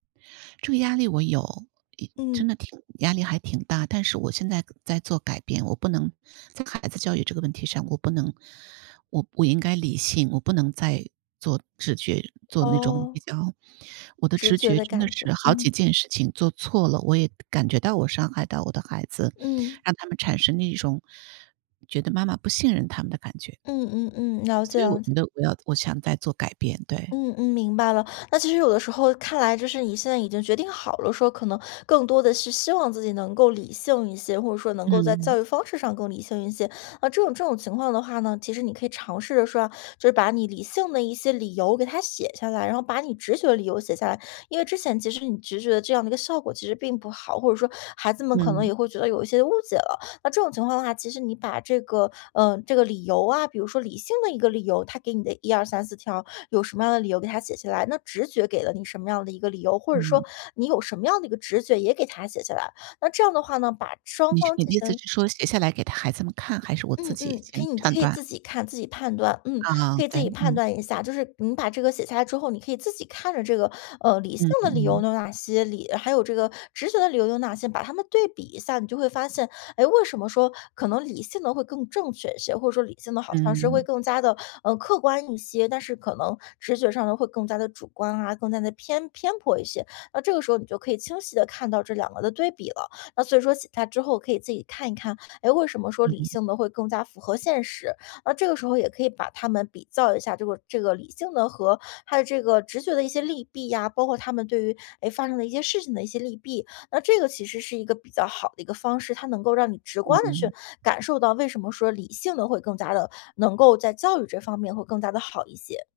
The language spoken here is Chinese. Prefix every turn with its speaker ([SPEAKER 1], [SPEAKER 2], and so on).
[SPEAKER 1] 这个压力我有，一
[SPEAKER 2] 嗯。
[SPEAKER 1] 真的挺压力还挺大。但是我现在在做改变，我不能在孩子教育这个问题上，我不能我我应该理性，我不能再做直觉做那种比
[SPEAKER 2] 哦。
[SPEAKER 1] 较我的
[SPEAKER 2] 直
[SPEAKER 1] 直
[SPEAKER 2] 觉
[SPEAKER 1] 觉
[SPEAKER 2] 的
[SPEAKER 1] 真的
[SPEAKER 2] 感觉，
[SPEAKER 1] 是好
[SPEAKER 2] 嗯。
[SPEAKER 1] 几件事情做错了，我也感觉到我伤害到我的孩子，
[SPEAKER 2] 嗯。
[SPEAKER 1] 让他们产生了一种，觉得妈妈不信任他们的感觉。
[SPEAKER 2] 嗯，嗯，嗯，了解，
[SPEAKER 1] 所以我
[SPEAKER 2] 了解。
[SPEAKER 1] 觉得我要我想再做改变，对。
[SPEAKER 2] 嗯，嗯，明白了，那其实有的时候看来就是你现在已经决定好了，说可能更多的是希望自己能够理性一些，或者说能够在
[SPEAKER 1] 嗯。
[SPEAKER 2] 教育方式上更理性一些。那这种这种情况的话呢，其实你可以尝试着说啊，就是把你理性的一些理由给它写下来，然后把你直觉的理由写下来。因为之前其实你直觉的这样的一个效果其实并不好，或者说孩子们可能
[SPEAKER 1] 嗯。
[SPEAKER 2] 也会觉得有一些误解了。那这种情况的话，其实你把这个呃，这个理由啊，比如说理性的一个理由，它给你的1234条有什么样的理由给它写下来，那直觉给了你什么样的一个理由，或者
[SPEAKER 1] 嗯。
[SPEAKER 2] 说你有什么样的一个直觉也给它写下来。那这样的话呢，把双
[SPEAKER 1] 你是
[SPEAKER 2] 方
[SPEAKER 1] 你的
[SPEAKER 2] 进
[SPEAKER 1] 意思
[SPEAKER 2] 行
[SPEAKER 1] 是说写下来给他孩子们看，还是我自
[SPEAKER 2] 嗯，
[SPEAKER 1] 己
[SPEAKER 2] 嗯，可
[SPEAKER 1] 先
[SPEAKER 2] 以你可
[SPEAKER 1] 判
[SPEAKER 2] 以
[SPEAKER 1] 断？
[SPEAKER 2] 自己看，自己判断，嗯，
[SPEAKER 1] 啊，
[SPEAKER 2] 可以
[SPEAKER 1] 对，
[SPEAKER 2] 自己判
[SPEAKER 1] 嗯。
[SPEAKER 2] 断一下。就是你把这个写下来之后，你可以自己看着这个，呃，理性
[SPEAKER 1] 嗯，
[SPEAKER 2] 的理由
[SPEAKER 1] 嗯。
[SPEAKER 2] 有哪些，理还有这个直觉的理由有哪些，把它们对比一下，你就会发现，哎，为什么说可能理性的会更正确一些，或者说理性的好像是会
[SPEAKER 1] 嗯。
[SPEAKER 2] 更加的，呃，客观一些，但是可能直觉上的会更加的主观啊，更加的偏偏颇一些。那这个时候你就可以清晰地看到这2个的对比了，那所以说写下之后可以自己看一看，哎，为什么说理
[SPEAKER 1] 嗯。
[SPEAKER 2] 性的会更加符合现实，而这个时候也可以把它们比较一下这个这个理性的和它的这个直觉的一些利弊呀，包括它们对于，哎，发生的一些事情的一些利弊，那这个其实是一个比较好的一个方式，它能够让你直观地
[SPEAKER 1] 嗯。
[SPEAKER 2] 去感受到，为什么说理性的会更加的，能够在教育这方面会更加的好一些。